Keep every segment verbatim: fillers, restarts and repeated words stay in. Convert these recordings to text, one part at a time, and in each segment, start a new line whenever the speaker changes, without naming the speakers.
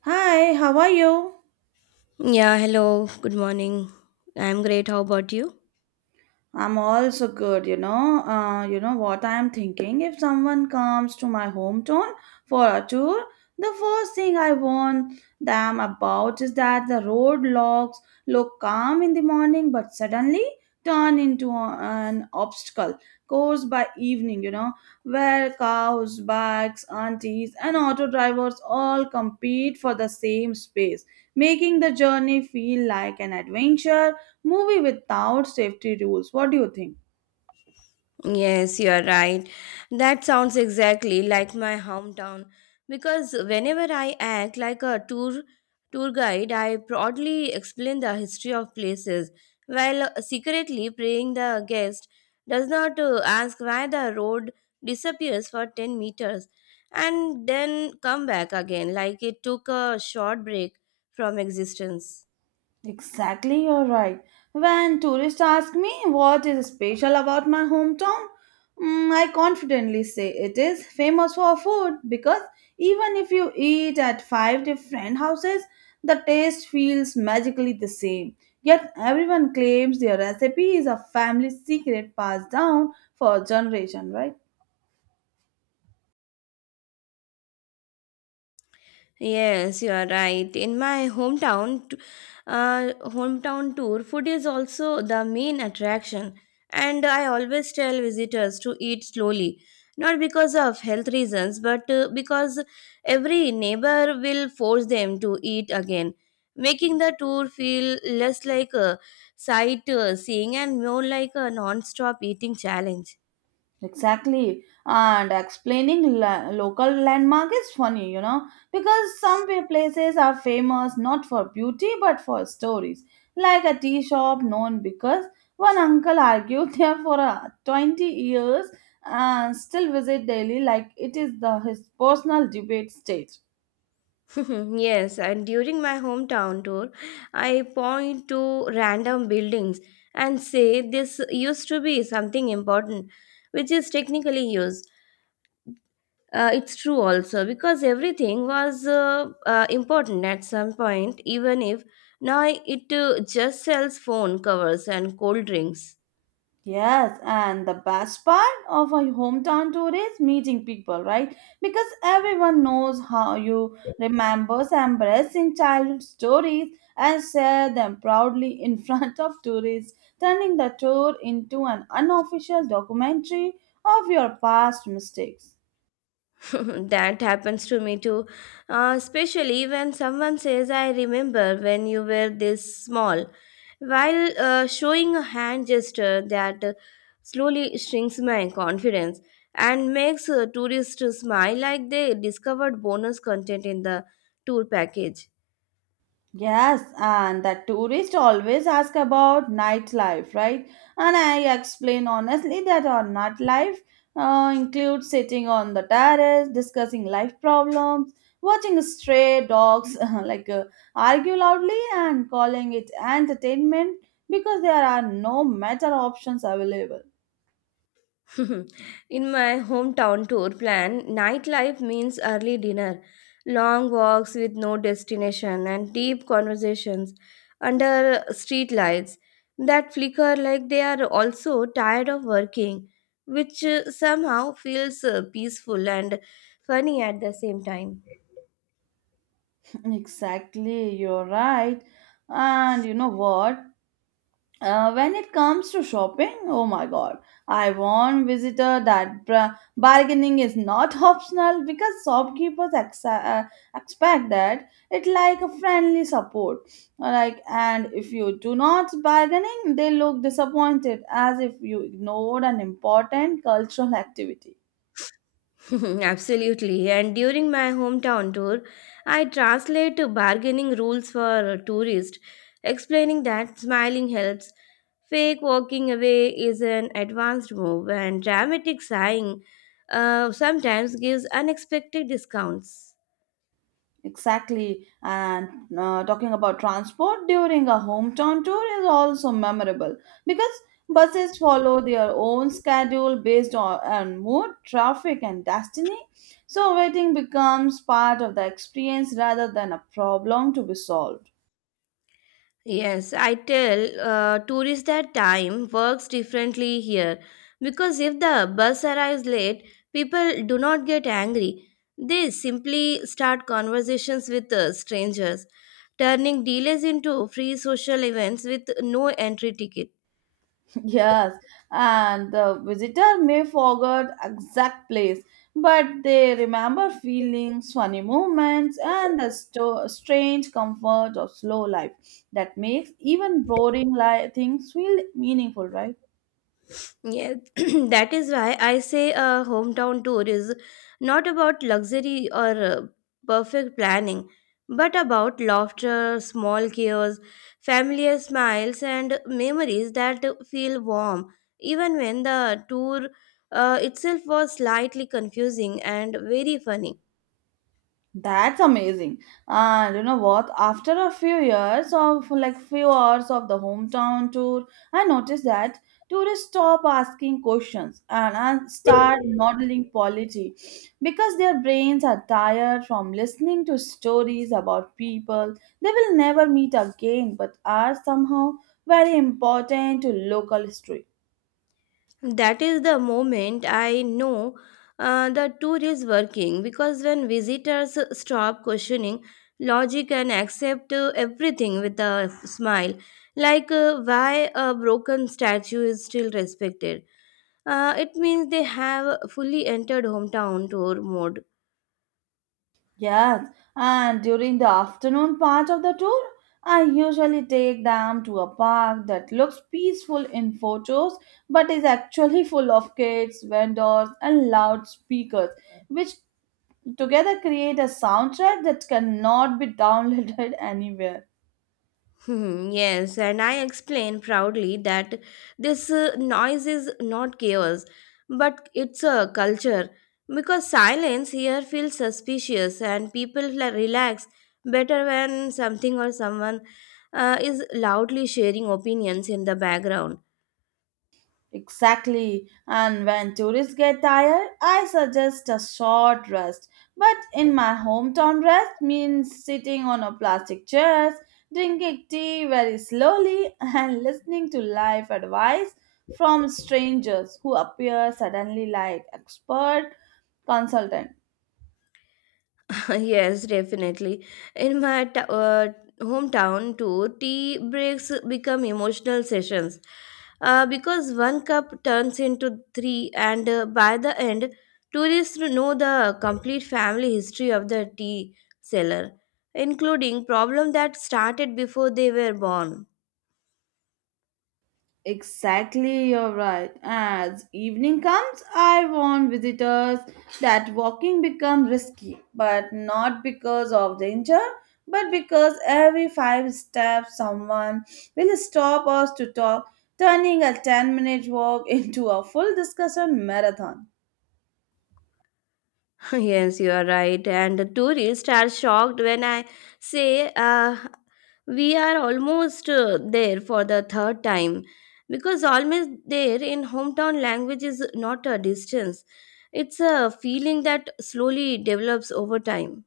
Hi, how are you?
Yeah, hello, good morning. I'm great. How about you?
I'm also good, you know. Uh, you know what I'm thinking? If someone comes to my hometown for a tour, the first thing I warn them about is that the road logs look calm in the morning but suddenly turn into a- an obstacle course by evening, you know, where cows, bikes, aunties, and auto drivers all compete for the same space, making the journey feel like an adventure movie without safety rules. What do you think?
Yes, you are right. That sounds exactly like my hometown because whenever I act like a tour tour guide, I proudly explain the history of places while secretly praying the guest does not uh, ask why the road disappears for ten meters and then come back again like it took a short break from existence.
Exactly, you're right. When tourists ask me what is special about my hometown, mm, I confidently say it is famous for food because even if you eat at five different houses, the taste feels magically the same. Yet everyone claims their recipe is a family secret passed down for generation, right?
Yes, you are right. In my hometown, t- uh, hometown tour, food is also the main attraction, and I always tell visitors to eat slowly, not because of health reasons, but uh, because every neighbor will force them to eat again, making the tour feel less like a sight uh, seeing and more like a non-stop eating challenge.
Exactly. And explaining la- local landmark is funny, you know, because some pa- places are famous not for beauty but for stories. Like a tea shop known because one uncle argued there for uh, twenty years and still visit daily like it is the his personal debate stage.
Yes, and during my hometown tour, I point to random buildings and say this used to be something important, which is technically used. Uh, it's true also because everything was uh, uh, important at some point, even if now it uh, just sells phone covers and cold drinks.
Yes, and the best part of a hometown tour is meeting people, right? Because everyone knows how you remembers embracing childhood stories and share them proudly in front of tourists, turning the tour into an unofficial documentary of your past mistakes.
That happens to me too, uh, especially when someone says, I remember when you were this small, while uh, showing a hand gesture that uh, slowly shrinks my confidence and makes uh, tourists smile like they discovered bonus content in the tour package.
Yes, and the tourists always ask about nightlife, right? And I explain honestly that our nightlife uh, includes sitting on the terrace, discussing life problems, watching stray dogs like uh, argue loudly, and calling it entertainment because there are no better options available.
In my hometown tour plan, nightlife means early dinner, long walks with no destination, and deep conversations under street lights that flicker like they are also tired of working, which uh, somehow feels uh, peaceful and funny at the same time.
Exactly, you're right. And you know what? Uh, when it comes to shopping, oh my god, I warn visitor that bra- bargaining is not optional because shopkeepers ex- uh, expect that it like a friendly support. Like, and if you do not bargaining, they look disappointed as if you ignored an important cultural activity.
Absolutely. And during my hometown tour, I translate bargaining rules for tourists, explaining that smiling helps. Fake walking away is an advanced move, and dramatic sighing uh, sometimes gives unexpected discounts.
Exactly. And uh, talking about transport during a hometown tour is also memorable because buses follow their own schedule based on, on mood, traffic, and destiny. So waiting becomes part of the experience rather than a problem to be solved.
Yes, I tell uh, tourists that time works differently here because if the bus arrives late, people do not get angry. They simply start conversations with uh, strangers, turning delays into free social events with no entry ticket.
Yes, and the visitor may forget exact place, but they remember feelings, funny moments, and the sto- strange comfort of slow life that makes even boring li- things feel meaningful, right?
Yeah, that is why I say a hometown tour is not about luxury or uh, perfect planning, but about laughter, small cares, familiar smiles, and memories that feel warm, even when the tour uh, itself was slightly confusing and very funny.
That's amazing. And you know what? After a few years of like few hours of the hometown tour, I noticed that tourists stop asking questions and uh, start modeling polity because their brains are tired from listening to stories about people they will never meet again but are somehow very important to local history.
That is the moment I know uh, the tour is working because when visitors stop questioning logic and accept uh, everything with a smile, like uh, why a broken statue is still respected, uh, it means they have fully entered hometown tour mode.
Yes, and during the afternoon part of the tour, I usually take them to a park that looks peaceful in photos but is actually full of kids, vendors, and loudspeakers, which together create a soundtrack that cannot be downloaded anywhere.
Hmm, yes, and I explain proudly that this uh, noise is not chaos, but it's a culture because silence here feels suspicious and people la- relax better when something or someone uh, is loudly sharing opinions in the background.
Exactly. And when tourists get tired, I suggest a short rest. But in my hometown, rest means sitting on a plastic chairs, drinking tea very slowly, and listening to life advice from strangers who appear suddenly like expert consultant.
Yes, definitely. In my t- uh, hometown too, tea breaks become emotional sessions uh, because one cup turns into three, and uh, by the end, tourists know the complete family history of the tea seller, including problem that started before they were born.
Exactly, you're right. As evening comes, I warn visitors that walking becomes risky, but not because of danger, but because every five steps someone will stop us to talk, turning a ten minute walk into a full discussion marathon.
Yes, you are right. And the tourists are shocked when I say uh, we are almost uh, there for the third time because almost there in hometown language is not a distance, it's a feeling that slowly develops over time.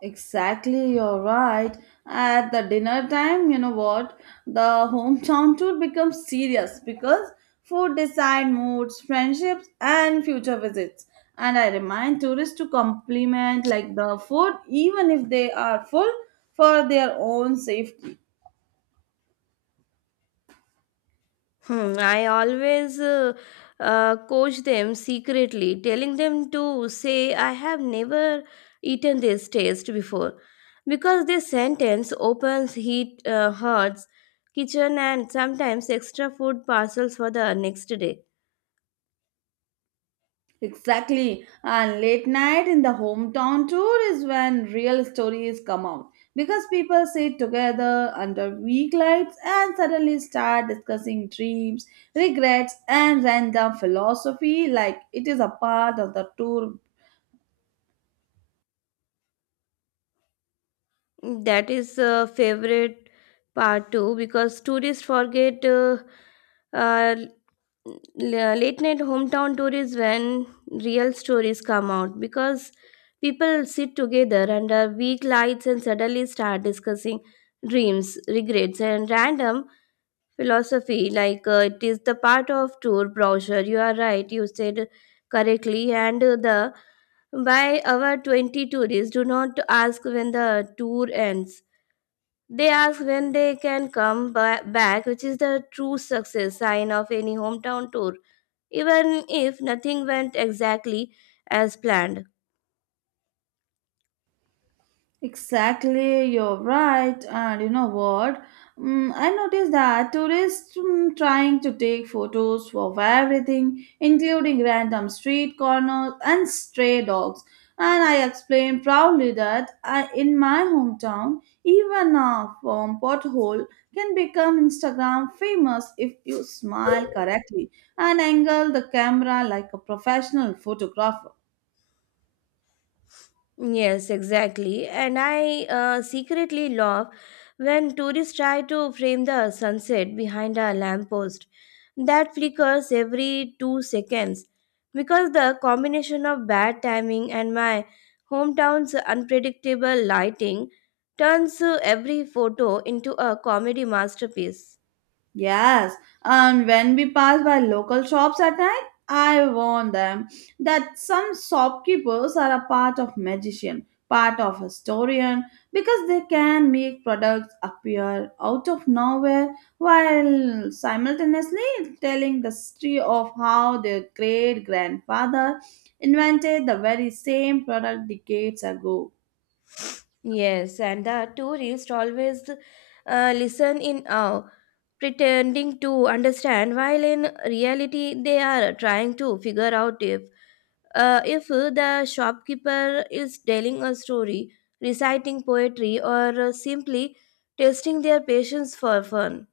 Exactly, you're right. At the dinner time, you know what? The hometown tour becomes serious because food decide moods, friendships, and future visits. And I remind tourists to compliment like the food, even if they are full, for their own safety.
Hmm, I always uh, uh, coach them secretly, telling them to say, I have never eaten this taste before. Because this sentence opens heat uh, hearts, kitchen, and sometimes extra food parcels for the next day.
Exactly. And late night in the hometown tour is when real stories come out because people sit together under weak lights and suddenly start discussing dreams, regrets, and random philosophy like it is a part of the tour.
That is a favorite part too, because tourists forget uh, uh, la- late night hometown tour is when real stories come out because people sit together under weak lights and suddenly start discussing dreams regrets and random philosophy like uh, it is the part of tour brochure you are right you said correctly and uh, the by our twenty tourists do not ask when the tour ends they ask when they can come ba- back which is the true success sign of any hometown tour even if nothing went exactly as planned.
Exactly, you're right. And you know what? Mm, I noticed that tourists mm, trying to take photos of everything, including random street corners and stray dogs. And I explained proudly that I, in my hometown, even a um, pothole can become Instagram famous if you smile correctly and angle the camera like a professional photographer.
Yes, exactly. And I uh, secretly love when tourists try to frame the sunset behind a lamppost that flickers every two seconds because the combination of bad timing and my hometown's unpredictable lighting turns uh, every photo into a comedy masterpiece.
Yes, and when we pass by local shops at night, I warn them that some shopkeepers are a part of magician, part of historian, because they can make products appear out of nowhere while simultaneously telling the story of how their great grandfather invented the very same product decades ago.
Yes, and the tourists always uh, listen in awe, pretending to understand, while in reality they are trying to figure out if uh, if the shopkeeper is telling a story, reciting poetry, or uh, simply testing their patience for fun.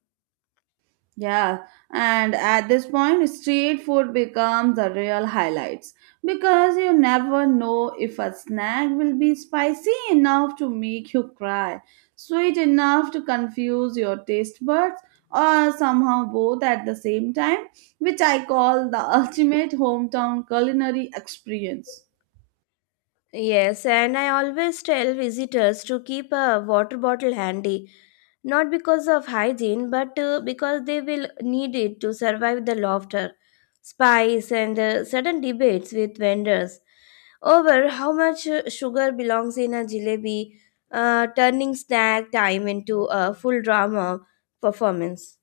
Yeah, and at this point, street food becomes the real highlights because you never know if a snack will be spicy enough to make you cry, sweet enough to confuse your taste buds, or somehow both at the same time, which I call the ultimate hometown culinary experience.
Yes, and I always tell visitors to keep a water bottle handy, not because of hygiene, but uh, because they will need it to survive the laughter, spice, and uh, sudden debates with vendors over how much uh, sugar belongs in a jalebi, uh, turning snack time into a full drama performance.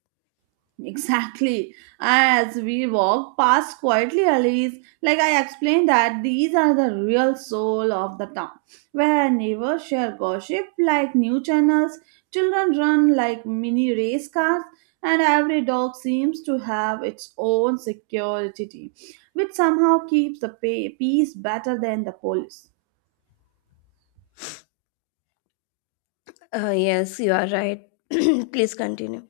Exactly. As we walk past quietly alleys, like I explained that these are the real soul of the town, where neighbors share gossip like new channels, children run like mini race cars, and every dog seems to have its own security team, which somehow keeps the pay- peace better than the police.
Uh, yes, you are right. Please continue.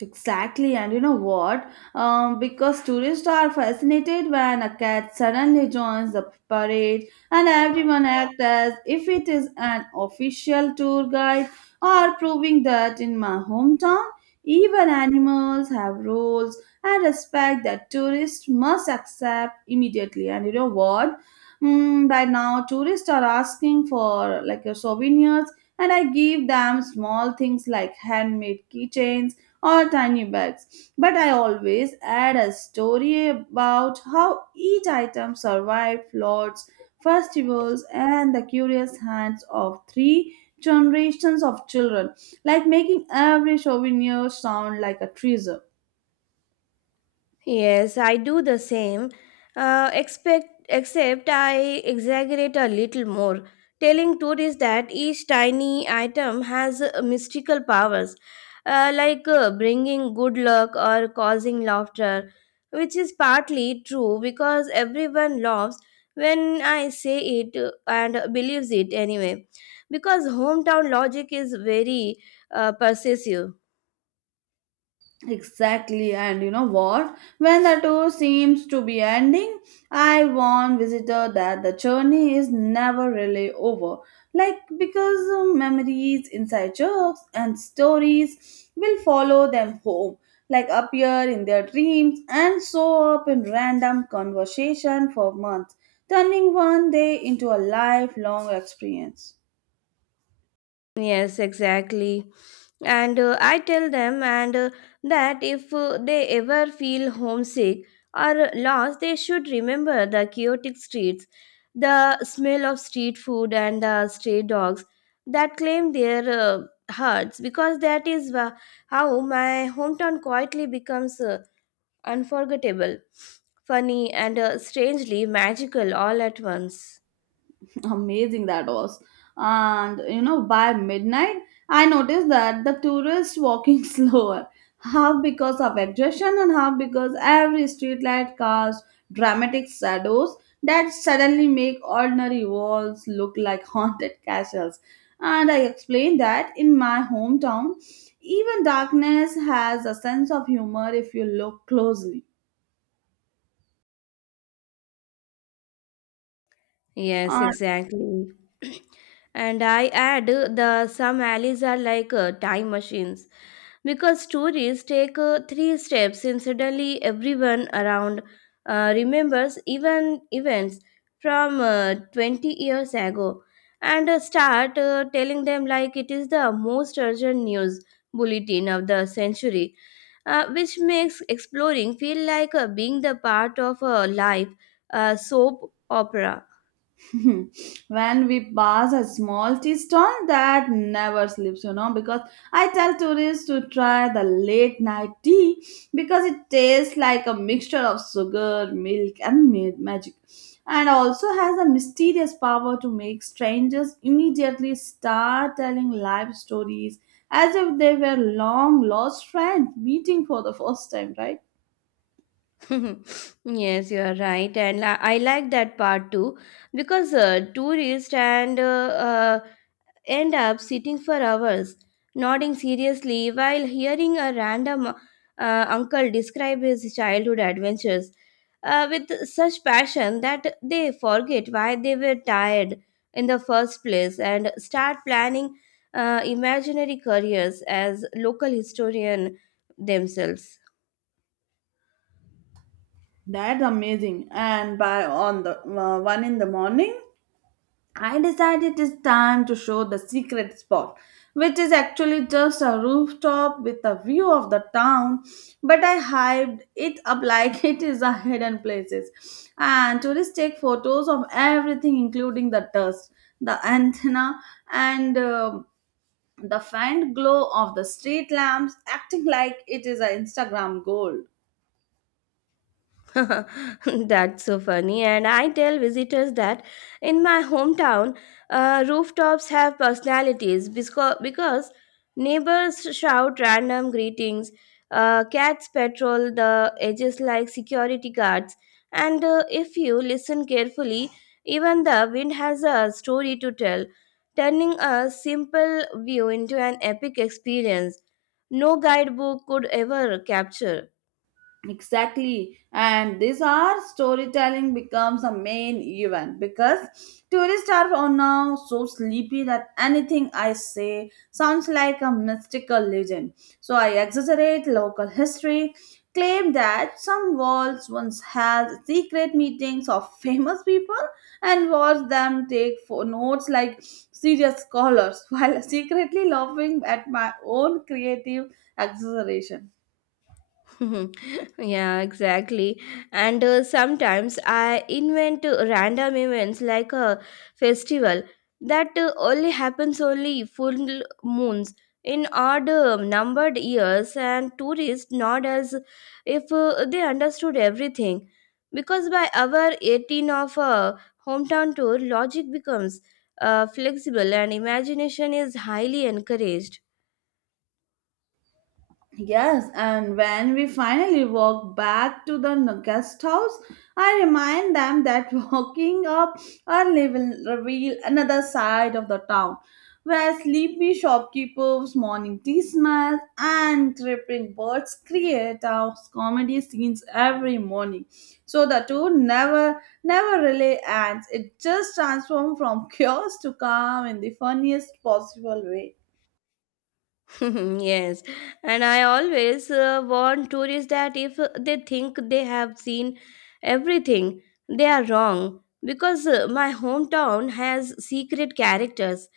Exactly, and you know what? Um, because tourists are fascinated when a cat suddenly joins the parade, and everyone acts as if it is an official tour guide, or proving that in my hometown, even animals have rules and respect that tourists must accept immediately. And you know what? Mm, by now, tourists are asking for like uh, souvenirs, and I give them small things like handmade keychains or tiny bags. But I always add a story about how each item survived floods, festivals, and the curious hands of three generations of children, like making every souvenir sound like a treasure.
Yes, I do the same. Uh, expect, except I exaggerate a little more, telling tourists that each tiny item has uh, mystical powers, uh, like uh, bringing good luck or causing laughter, which is partly true because everyone laughs when I say it uh, and believes it anyway, because hometown logic is very uh, persuasive.
Exactly, and you know what? When the tour seems to be ending, I warn visitor that the journey is never really over. Like because um, memories, inside jokes, and stories will follow them home, like appear in their dreams and show up in random conversation for months, turning one day into a lifelong experience.
Yes, exactly. And uh, I tell them and uh, that if uh, they ever feel homesick or lost, they should remember the chaotic streets, the smell of street food and the stray dogs that claim their uh, hearts because that is wha- how my hometown quietly becomes uh, unforgettable, funny and uh, strangely magical all at once.
Amazing that was. And you know, by midnight, I noticed that the tourists walking slower, half because of exhaustion and half because every streetlight casts dramatic shadows that suddenly make ordinary walls look like haunted castles. And I explained that in my hometown even darkness has a sense of humor if you look closely.
Yes,
Uh,
exactly. And I add uh, the some alleys are like uh, time machines because stories take uh, three steps and suddenly everyone around uh, remembers even events from uh, twenty years ago and uh, start uh, telling them like it is the most urgent news bulletin of the century uh, which makes exploring feel like uh, being the part of a live uh, soap opera.
Hmm. when we pass a small tea stall that never sleeps, you know, because I tell tourists to try the late night tea because it tastes like a mixture of sugar, milk, and ma- magic, and also has a mysterious power to make strangers immediately start telling life stories as if they were long lost friends meeting for the first time, right?
Yes, you are right, and I, I like that part too because uh, tourists and uh, uh, end up sitting for hours, nodding seriously while hearing a random uh, uncle describe his childhood adventures uh, with such passion that they forget why they were tired in the first place and start planning uh, imaginary careers as local historian themselves.
That's amazing. And by on the uh, one in the morning I decided it is time to show the secret spot, which is actually just a rooftop with a view of the town, but I hyped it up like it is a hidden places. And tourists take photos of everything, including the dust, the antenna, and um the faint glow of the street lamps, acting like it is an Instagram gold.
That's so funny. And I tell visitors that in my hometown, uh, rooftops have personalities because, because neighbors shout random greetings, uh, cats patrol the edges like security guards, and uh, if you listen carefully, even the wind has a story to tell, turning a simple view into an epic experience no guidebook could ever capture.
Exactly, and this our storytelling becomes a main event because tourists are all now so sleepy that anything I say sounds like a mystical legend. So I exaggerate local history, claim that some walls once held secret meetings of famous people, and watch them take for notes like serious scholars while secretly laughing at my own creative exaggeration.
Yeah, exactly. And uh, sometimes I invent uh, random events like a festival that uh, only happens only full moons in odd uh, numbered years, and tourists nod as if uh, they understood everything. Because by our eighteen of a hometown tour, logic becomes uh, flexible and imagination is highly encouraged.
Yes, and when we finally walk back to the n- guest house, I remind them that walking up early will reveal another side of the town, where sleepy shopkeepers, morning tea smells, and creeping birds create our comedy scenes every morning. So the tour never, never really ends. It just transforms from chaos to calm in the funniest possible way.
Yes, and I always uh, warn tourists that if they think they have seen everything, they are wrong. Because uh, my hometown has secret characters,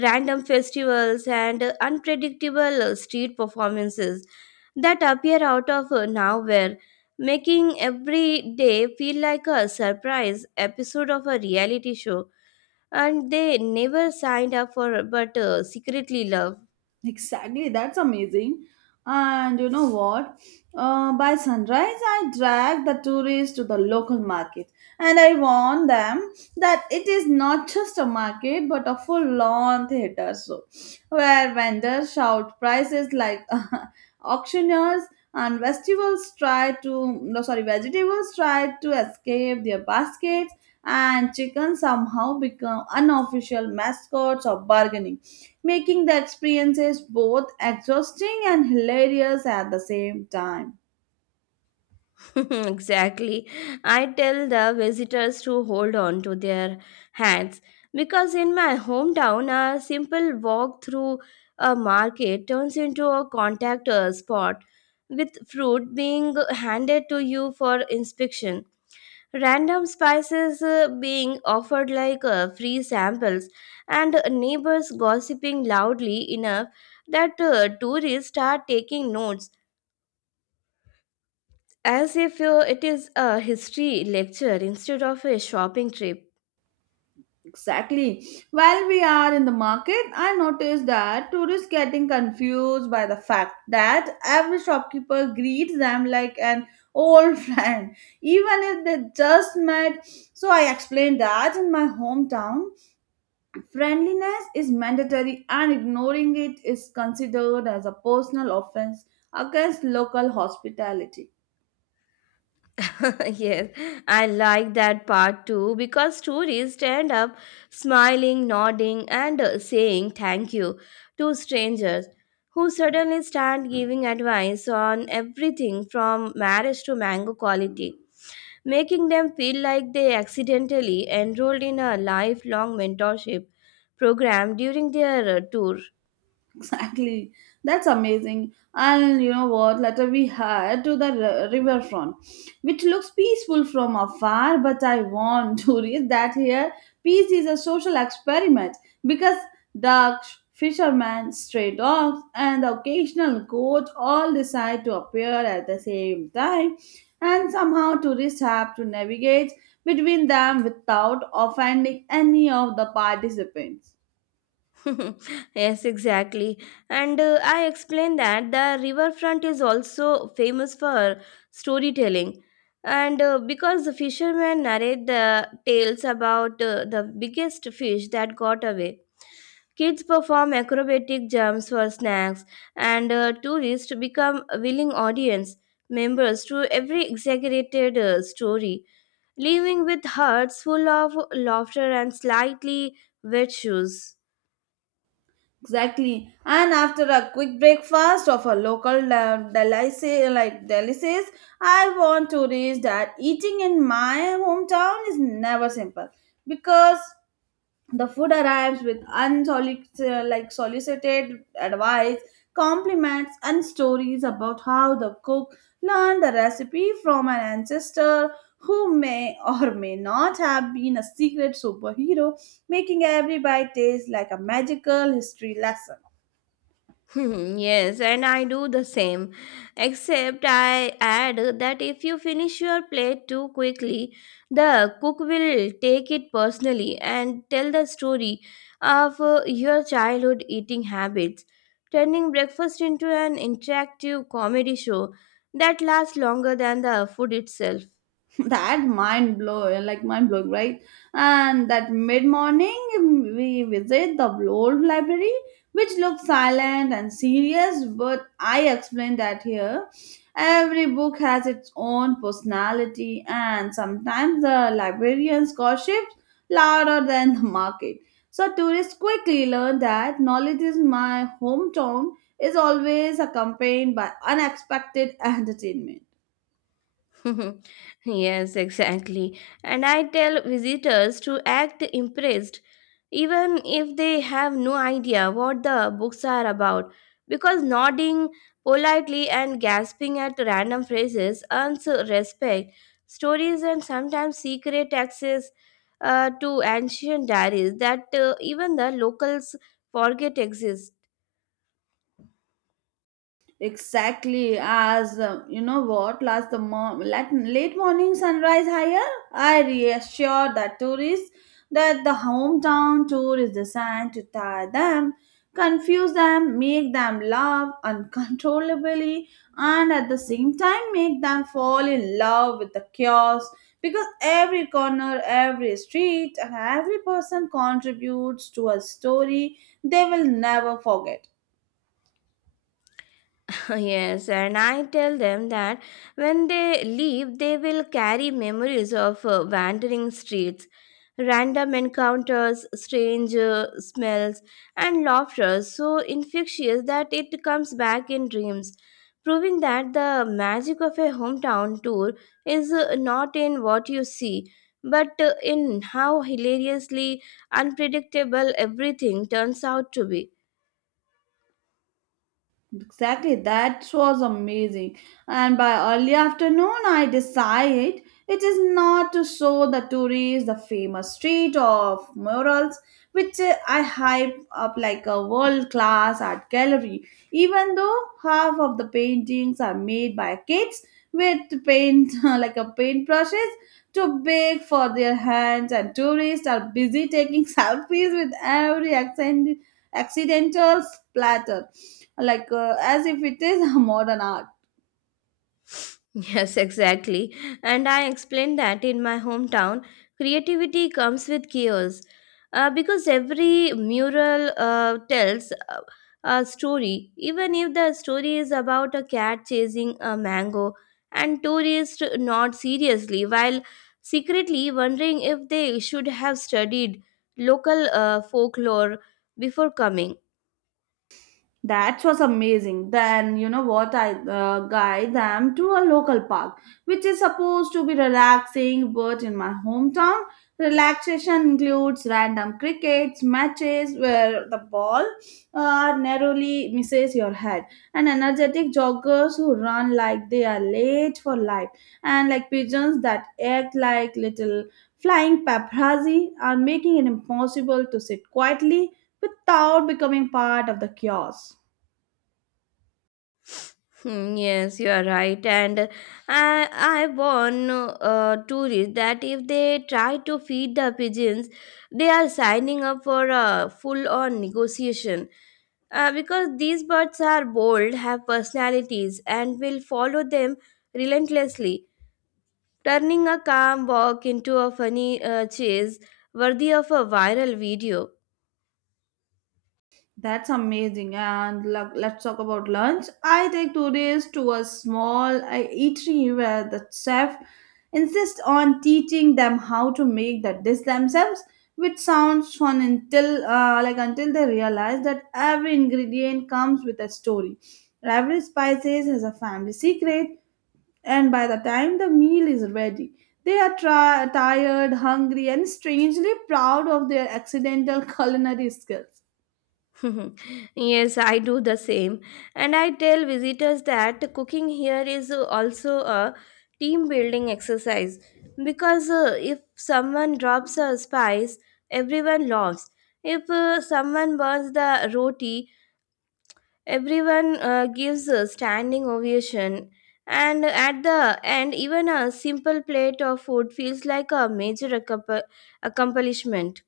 random festivals, and uh, unpredictable uh, street performances that appear out of uh, nowhere, making every day feel like a surprise episode of a reality show. And they never signed up for but uh, secretly love.
Exactly, that's amazing. And you know what? Uh, by sunrise, I drag the tourists to the local market and I warn them that it is not just a market but a full on theater show where vendors shout prices like auctioneers and vegetables try to no sorry vegetables try to escape their baskets and chickens somehow become unofficial mascots of bargaining making the experiences both exhausting and hilarious at the same time.
Exactly. I tell the visitors to hold on to their hands because in my hometown, a simple walk through a market turns into a contact uh, spot with fruit being handed to you for inspection. Random spices uh, being offered like uh, free samples, and neighbors gossiping loudly enough that uh, tourists start taking notes as if uh, it is a history lecture instead of a shopping trip.
Exactly. While we are in the market, I noticed that tourists getting confused by the fact that every shopkeeper greets them like an old friend, even if they just met. So I explained that in my hometown, friendliness is mandatory and ignoring it is considered as a personal offense against local hospitality.
Yes, I like that part too because tourists stand up smiling, nodding, and uh, saying thank you to strangers who suddenly start giving advice on everything from marriage to mango quality, making them feel like they accidentally enrolled in a lifelong mentorship program during their uh, tour.
Exactly. That's amazing. And you know what? Later we had to the r- riverfront, which looks peaceful from afar. But I warn tourists that here peace is a social experiment because ducks, fishermen, stray dogs, and the occasional goat all decide to appear at the same time. And somehow tourists have to navigate between them without offending any of the participants.
Yes, exactly. And uh, I explained that the riverfront is also famous for storytelling. And uh, because the fishermen narrate the tales about uh, the biggest fish that got away, kids perform acrobatic jumps for snacks, and uh, tourists become willing audience members to every exaggerated uh, story, leaving with hearts full of laughter and slightly wet shoes.
Exactly. And after a quick breakfast of a local del- delicacy, like delicacies, I want to reach that eating in my hometown is never simple because the food arrives with unsolicited, like solicited advice, compliments, and stories about how the cook learned the recipe from an ancestor who may or may not have been a secret superhero, making every bite taste like a magical history lesson.
Hmm, yes, and I do the same. Except I add that if you finish your plate too quickly, the cook will take it personally and tell the story of uh, your childhood eating habits, turning breakfast into an interactive comedy show that lasts longer than the food itself.
That mind blow, like mind blowing, right? And that mid morning we visit the old library, which looks silent and serious, but I explained that here every book has its own personality and sometimes the librarian's gossip louder than the market, so tourists quickly learn that knowledge is my hometown is always accompanied by unexpected entertainment.
Yes, exactly. And I tell visitors to act impressed, even if they have no idea what the books are about, because nodding politely and gasping at random phrases earns respect. Stories and sometimes secret access uh, to ancient diaries that uh, even the locals forget exist.
Exactly. as uh, You know what? Last the mo- lat- Late morning sunrise higher, I reassure the tourists that the hometown tour is designed to tire them, confuse them, make them laugh uncontrollably, and at the same time make them fall in love with the chaos, because every corner, every street, and every person contributes to a story they will never forget.
Yes, and I tell them that when they leave, they will carry memories of uh, wandering streets, random encounters, strange uh, smells, and laughter so infectious that it comes back in dreams, proving that the magic of a hometown tour is uh, not in what you see, but uh, in how hilariously unpredictable everything turns out to be.
Exactly, that was amazing. And by early afternoon, I decide it is not to show the tourists the famous street of murals, which uh, I hype up like a world class art gallery, even though half of the paintings are made by kids with paint like a paintbrushes too big for their hands, and tourists are busy taking selfies with every accent, accidental splatter like uh, as if it is a modern art.
Yes, exactly. And I explained that in my hometown, creativity comes with chaos. Uh, because every mural uh, tells uh, a story, even if the story is about a cat chasing a mango and tourists not seriously, while secretly wondering if they should have studied local uh, folklore before coming.
That was amazing. Then, you know what, I uh, guide them to a local park, which is supposed to be relaxing, but in my hometown, relaxation includes random crickets matches where the ball uh, narrowly misses your head, and energetic joggers who run like they are late for life, and like pigeons that act like little flying paparazzi are making it impossible to sit quietly without becoming part of the chaos.
Hmm, yes, you are right, and uh, I I warn uh, tourists that if they try to feed the pigeons, they are signing up for a full-on negotiation. Uh, because these birds are bold, have personalities, and will follow them relentlessly, turning a calm walk into a funny uh, chase worthy of a viral video.
That's amazing. And lo- let's talk about lunch. I take two days to a small uh, eatery where the chef insists on teaching them how to make the dish themselves, which sounds fun until uh, like until they realize that every ingredient comes with a story. Every spices has a family secret, and by the time the meal is ready, they are tri- tired, hungry, and strangely proud of their accidental culinary skills.
Yes, I do the same. And I tell visitors that cooking here is also a team building exercise because uh, if someone drops a spice, everyone laughs. If uh, someone burns the roti, everyone uh, gives a standing ovation. And at the end, even a simple plate of food feels like a major accompa- accomplishment.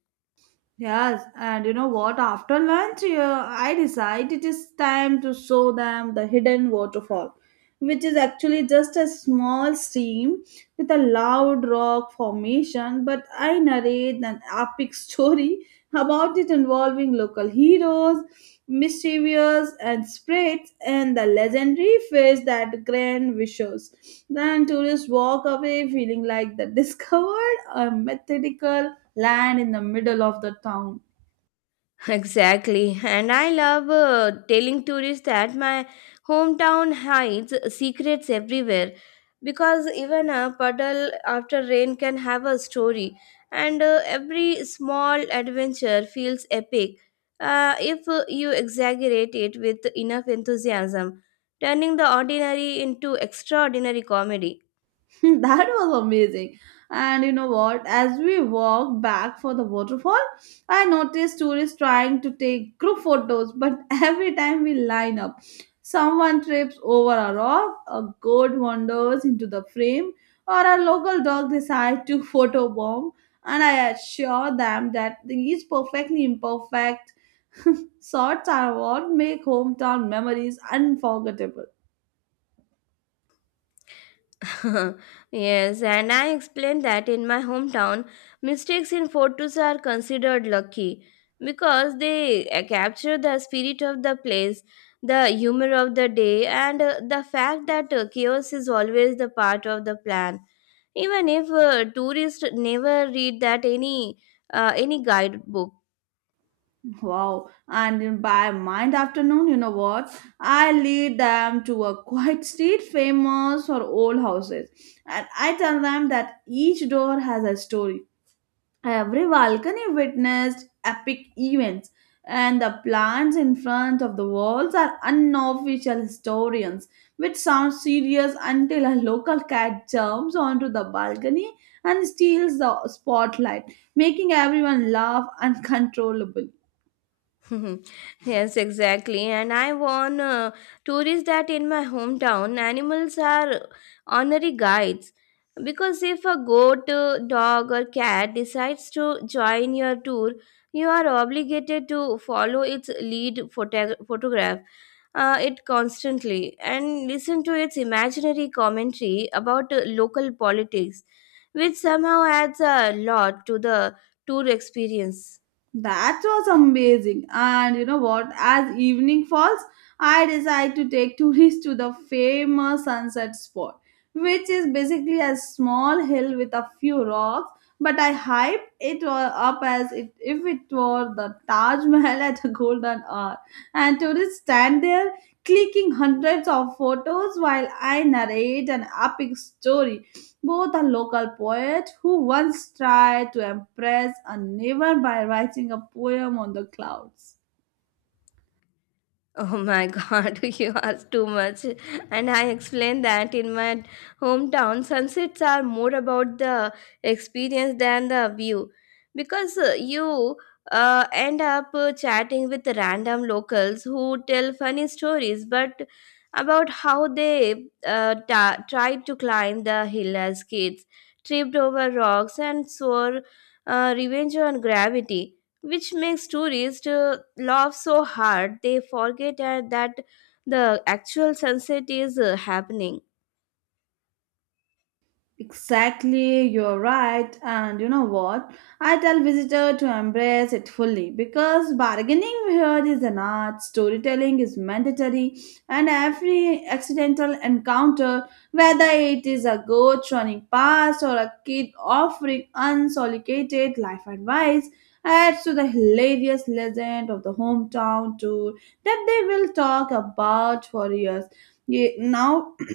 Yes, and you know what? After lunch, uh, I decide it is time to show them the hidden waterfall, which is actually just a small stream with a loud rock formation. But I narrate an epic story about it, involving local heroes, mischievous and spirits, and the legendary fish that grand wishes. Then tourists walk away feeling like they discovered a mythical land in the middle of the town.
Exactly. And I love uh, telling tourists that my hometown hides secrets everywhere because even a puddle after rain can have a story, and uh, every small adventure feels epic uh, if uh, you exaggerate it with enough enthusiasm, turning the ordinary into extraordinary comedy.
That was amazing. And you know what? As we walked back for the waterfall, I noticed tourists trying to take group photos, but every time we line up, someone trips over a rock, a goat wanders into the frame, or a local dog decides to photobomb. And I assure them that these perfectly imperfect sorts are what make hometown memories unforgettable.
Yes, and I explained that in my hometown, mistakes in photos are considered lucky because they uh, capture the spirit of the place, the humor of the day, and uh, the fact that uh, chaos is always the part of the plan. Even if uh, tourists never read that any uh, any guidebook.
Wow. And in- by mind afternoon, you know what? I lead them to a quiet street famous for old houses. And I tell them that each door has a story. Every balcony witnessed epic events. And the plants in front of the walls are unofficial historians, which sounds serious until a local cat jumps onto the balcony and steals the spotlight, making everyone laugh uncontrollable.
Yes, exactly. And I warn uh, tourists that in my hometown, animals are honorary guides. Because if a goat, uh, dog, or cat decides to join your tour, you are obligated to follow its lead photog- photograph uh, it constantly and listen to its imaginary commentary about uh, local politics, which somehow adds a lot to the tour experience.
That was amazing. And you know what? As evening falls, I decide to take tourists to the famous sunset spot, which is basically a small hill with a few rocks. But I hype it wa- up as it, if it were the Taj Mahal at a golden hour. And tourists stand there clicking hundreds of photos while I narrate an epic story both a local poet who once tried to impress a neighbor by writing a poem on the clouds.
Oh my god, you ask too much. And I explained that in my hometown, sunsets are more about the experience than the view. Because uh, you uh, end up uh, chatting with random locals who tell funny stories, but about how they uh, ta- tried to climb the hill as kids, tripped over rocks, and swore uh, revenge on gravity which makes tourists uh, laugh so hard they forget uh, that the actual sunset is uh, happening.
Exactly, you're right. And you know what? I tell visitor to embrace it fully, because bargaining here is an art, storytelling is mandatory, and every accidental encounter, whether it is a goat running past or a kid offering unsolicited life advice, adds to the hilarious legend of the hometown tour that they will talk about for years. Ye- Now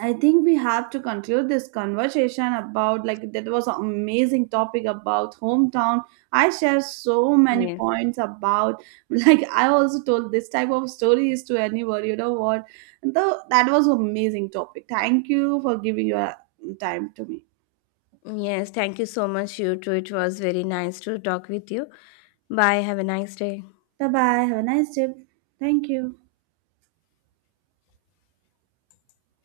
I think we have to conclude this conversation about, like, that was an amazing topic about hometown. I share so many
Yes.
points about like I also told this type of stories to anyone. You know what? Though that was amazing topic. Thank you for giving your time to me.
Yes, thank you so much, you too. It was very nice to talk with you. Bye. Have a nice day.
Bye bye. Have a nice day. Thank you.